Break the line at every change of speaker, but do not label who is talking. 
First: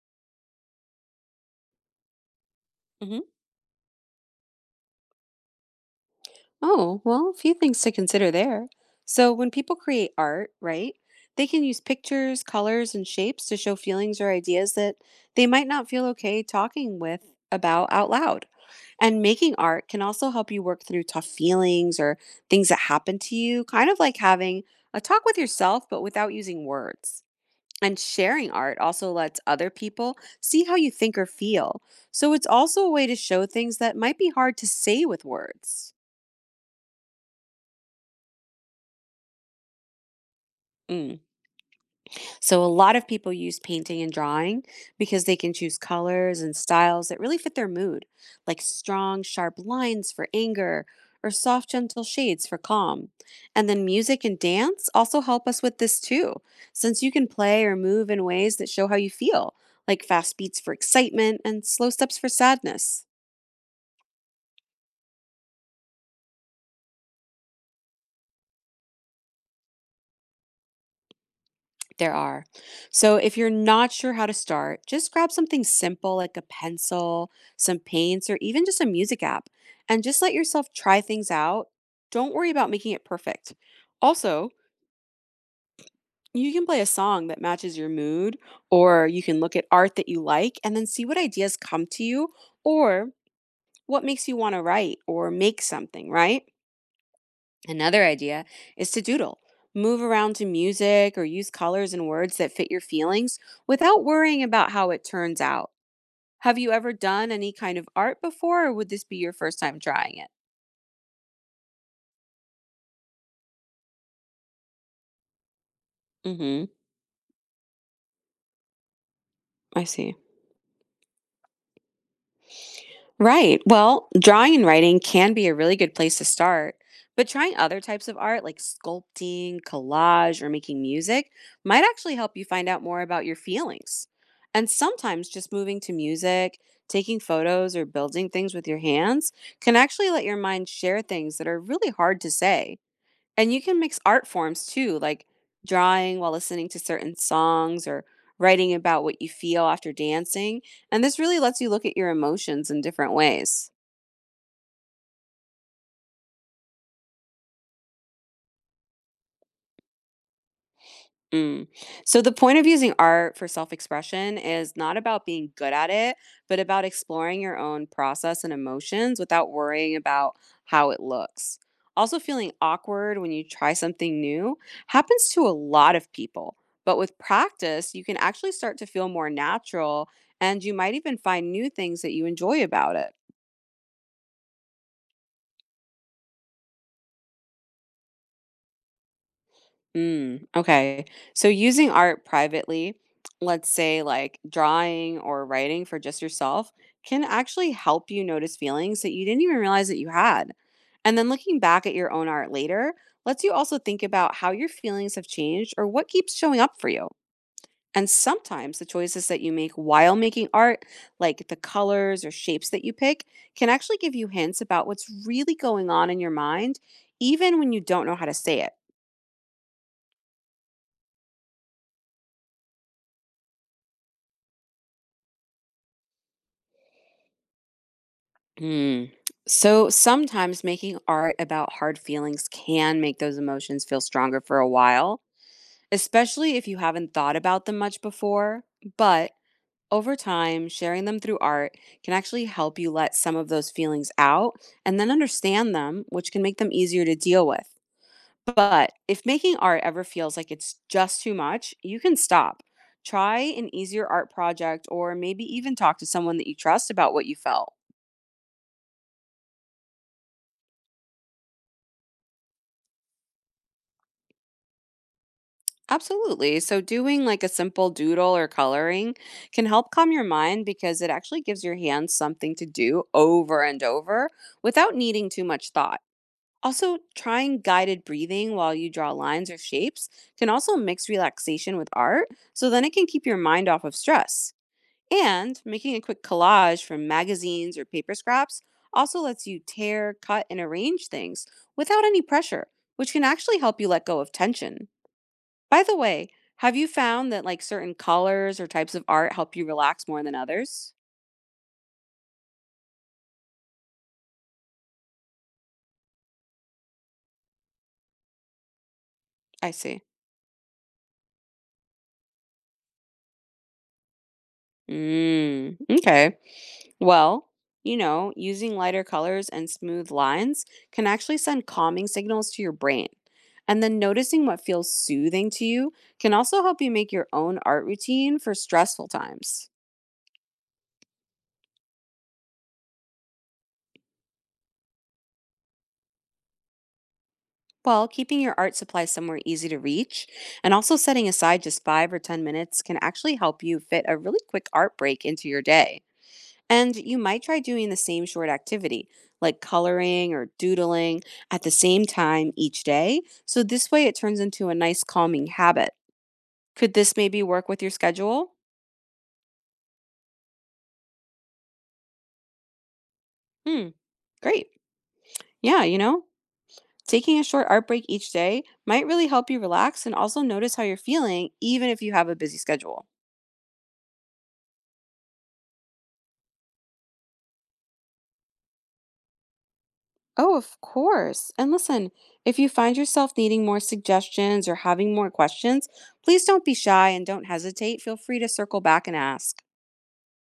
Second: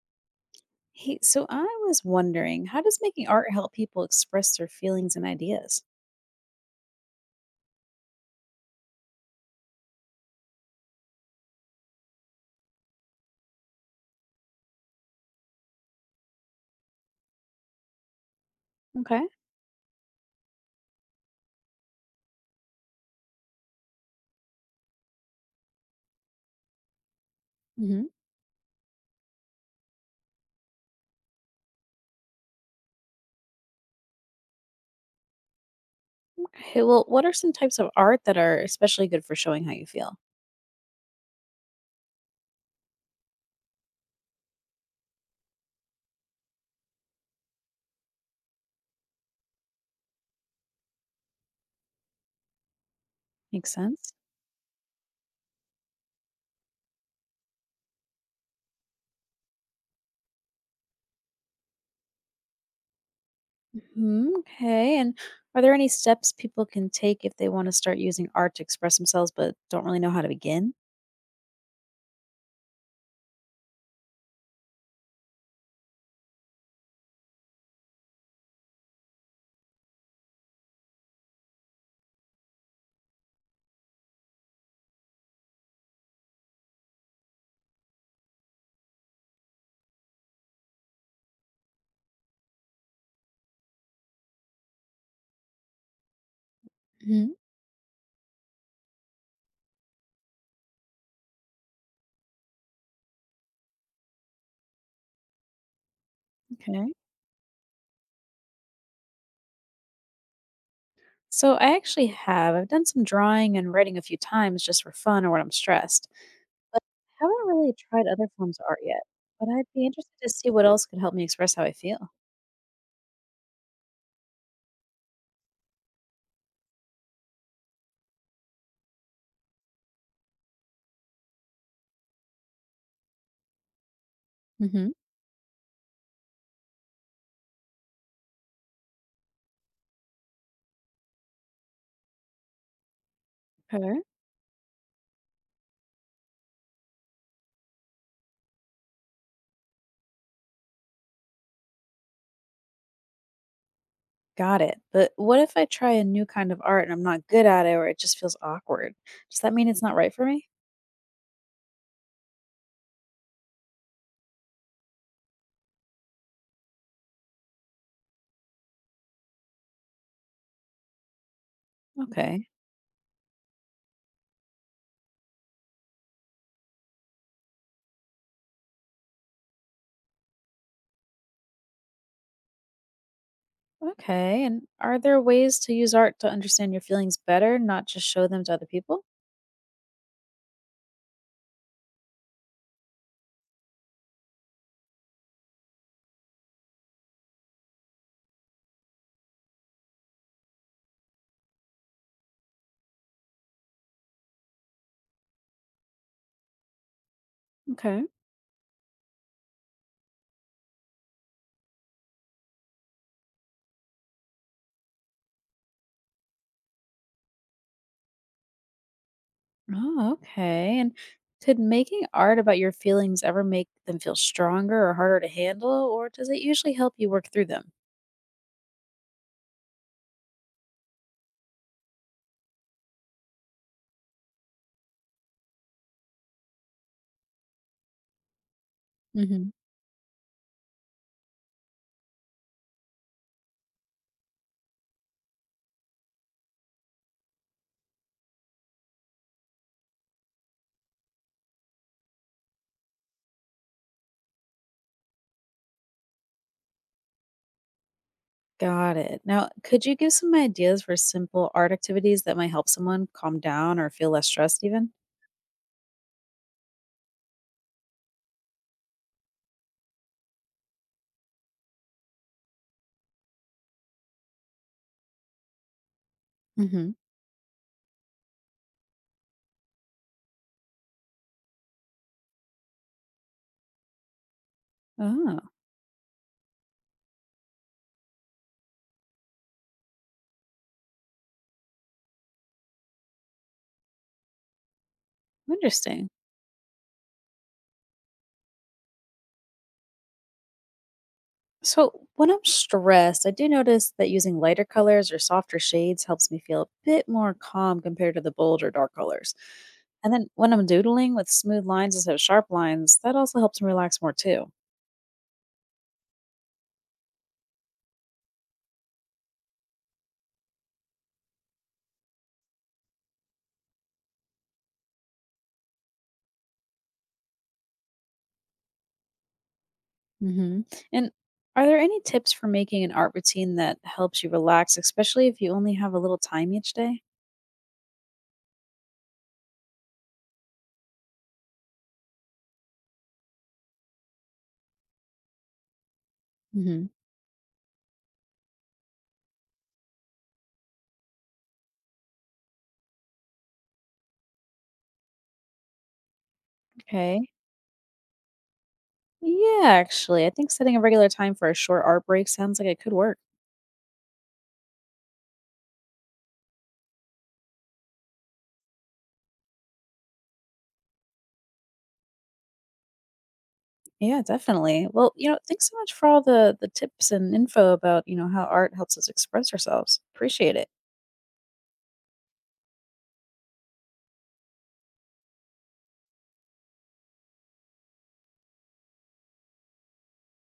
Hey, so I was wondering, how does
hmm
making art help people express their feelings and ideas?
Oh, well, a few things to consider there. So, when people create art, right, they can use pictures, colors, and shapes to show feelings or ideas that they might not feel okay talking with about out loud. And
Okay.
making art can also help you work through tough feelings or things that happen to you, kind of like having a talk with yourself, but without using words. And
Hmm.
sharing art also lets other people see how you think or feel. So, it's also a way to show things that might be hard to say with words.
Okay, well, what are some types of art that are especially good for showing how you feel?
Mm. So a lot of people use painting and drawing because they can choose colors and styles that really fit their mood, like strong, sharp lines for anger or soft, gentle shades for calm. And
Makes
then
sense.
music and dance also help us with this too, since you can play or move in ways that show how you feel, like fast beats for excitement and slow steps for sadness.
Hmm. Okay, and are there any steps people can take if they want to start using art to express themselves but don't really know how to begin?
There are. So if you're not sure how to start, just grab something simple like a pencil, some paints, or even just a music app, and just let yourself try things out. Don't worry about making it perfect. Also, you can play a song that matches your mood, or you can look at art that you like and then see what ideas come to you or what makes you want to write or make something, right?
Hmm.
Another idea is to doodle. Move around to music or use colors and words that fit your feelings without worrying about how it turns out. Have you ever
Okay.
done any kind of art before, or would this be your first time trying it?
So I actually have. I've done some drawing and writing a few times just for fun or when I'm stressed,
Mm hmm.
but I haven't really tried other forms of art yet. But I'd
I
be interested
see.
to see what else could help me express how I feel.
Right. Well, drawing and writing can be a really good place to start, but trying other types of art like sculpting, collage, or making music might actually help you find out more about your feelings. And
Mhm.
sometimes just moving to music, taking photos, or building things with your hands can actually let your mind share things that are really hard to say. And you can mix
Okay,
art forms too, like drawing while listening to certain songs or writing about what you feel after dancing. And this really lets you look at your emotions in different ways.
got it. But what if I try a new kind of art and I'm not good at it or it just feels awkward? Does that mean it's not right for me?
Mm. So the point of using art for self-expression is not about being good at it, but about exploring your own process and emotions without worrying about how it looks. Also,
Okay.
feeling awkward when you try something new happens to a lot of people. But with practice, you can actually start to feel more natural and you might even find new things that you enjoy about it.
Okay. And are there ways to use art to understand your feelings better, not just show them to other people?
Mm, okay. So using art privately, let's say like drawing or writing for just yourself, can actually help you notice feelings that you didn't even realize that you had. And then looking back at your own art later lets you also think about how your feelings have changed or what keeps showing up for you.
Okay.
And sometimes the choices that you make while making art, like the colors or shapes that you pick, can actually give you hints about what's really going on in your mind, even when you don't know how to say it.
Oh, okay. And could making art about your feelings ever make them feel stronger or harder to handle, or does it usually help you work through them?
Hmm. So sometimes making art about hard feelings can make those emotions feel stronger for a while, especially if you haven't thought about them much before. But
Mhm.
over time, sharing them through art can actually help you let some of those feelings out and then understand them, which can make them easier to deal with. But if making art ever feels like it's just too much, you can stop. Try an easier art project or maybe even talk to someone that you trust about what you felt.
Got it. Now, could you give some ideas for simple art activities that might help someone calm down or feel less stressed, even?
Absolutely. So, doing like a simple doodle or coloring can help calm your mind because it actually gives your hands something to do over and over without needing too much thought.
Hmm.
Also, trying guided breathing while you draw lines or shapes can also mix relaxation with art, so then it can keep your mind off of stress.
Oh,
And making a quick collage from magazines or paper scraps also lets you tear, cut, and arrange things without any pressure, which can actually help you let go of tension. By the
interesting.
way, have you found that, like, certain colors or types of art help you relax more than others?
So when I'm stressed, I do notice that using lighter colors or softer shades helps me feel a bit more calm compared to the bold or dark colors.
I see.
And then when I'm doodling with smooth lines instead of sharp lines, that also helps me relax more too.
Mm, okay. Well, you know, using lighter colors and smooth lines can actually send calming signals to your brain. And then noticing what feels soothing to you can also help you make your own art routine for stressful times.
Hmm. And are there any tips for making an art routine that helps you relax, especially if you only have a little time each day?
Well, keeping your art supply somewhere easy to reach and also setting aside just five or 10 minutes can actually help you fit a really quick art break into your day.
Hmm.
And you might try doing the same short activity, like coloring or doodling, at the same time each day. So this way it turns into a nice calming habit. Could this
Okay.
maybe work with your schedule?
Yeah, actually, I think setting a regular time for a short art break sounds like it could work.
Hmm, great. Yeah, you know, taking a short art break each day might really help you relax and also notice how you're feeling, even if you have a busy schedule.
Yeah, definitely. Well, you know, thanks so much for all the tips and info about, you know, how art helps us express ourselves.
Oh,
Appreciate it.
of course. And listen, if you find yourself needing more suggestions or having more questions, please don't be shy and don't hesitate. Feel free to circle back and ask.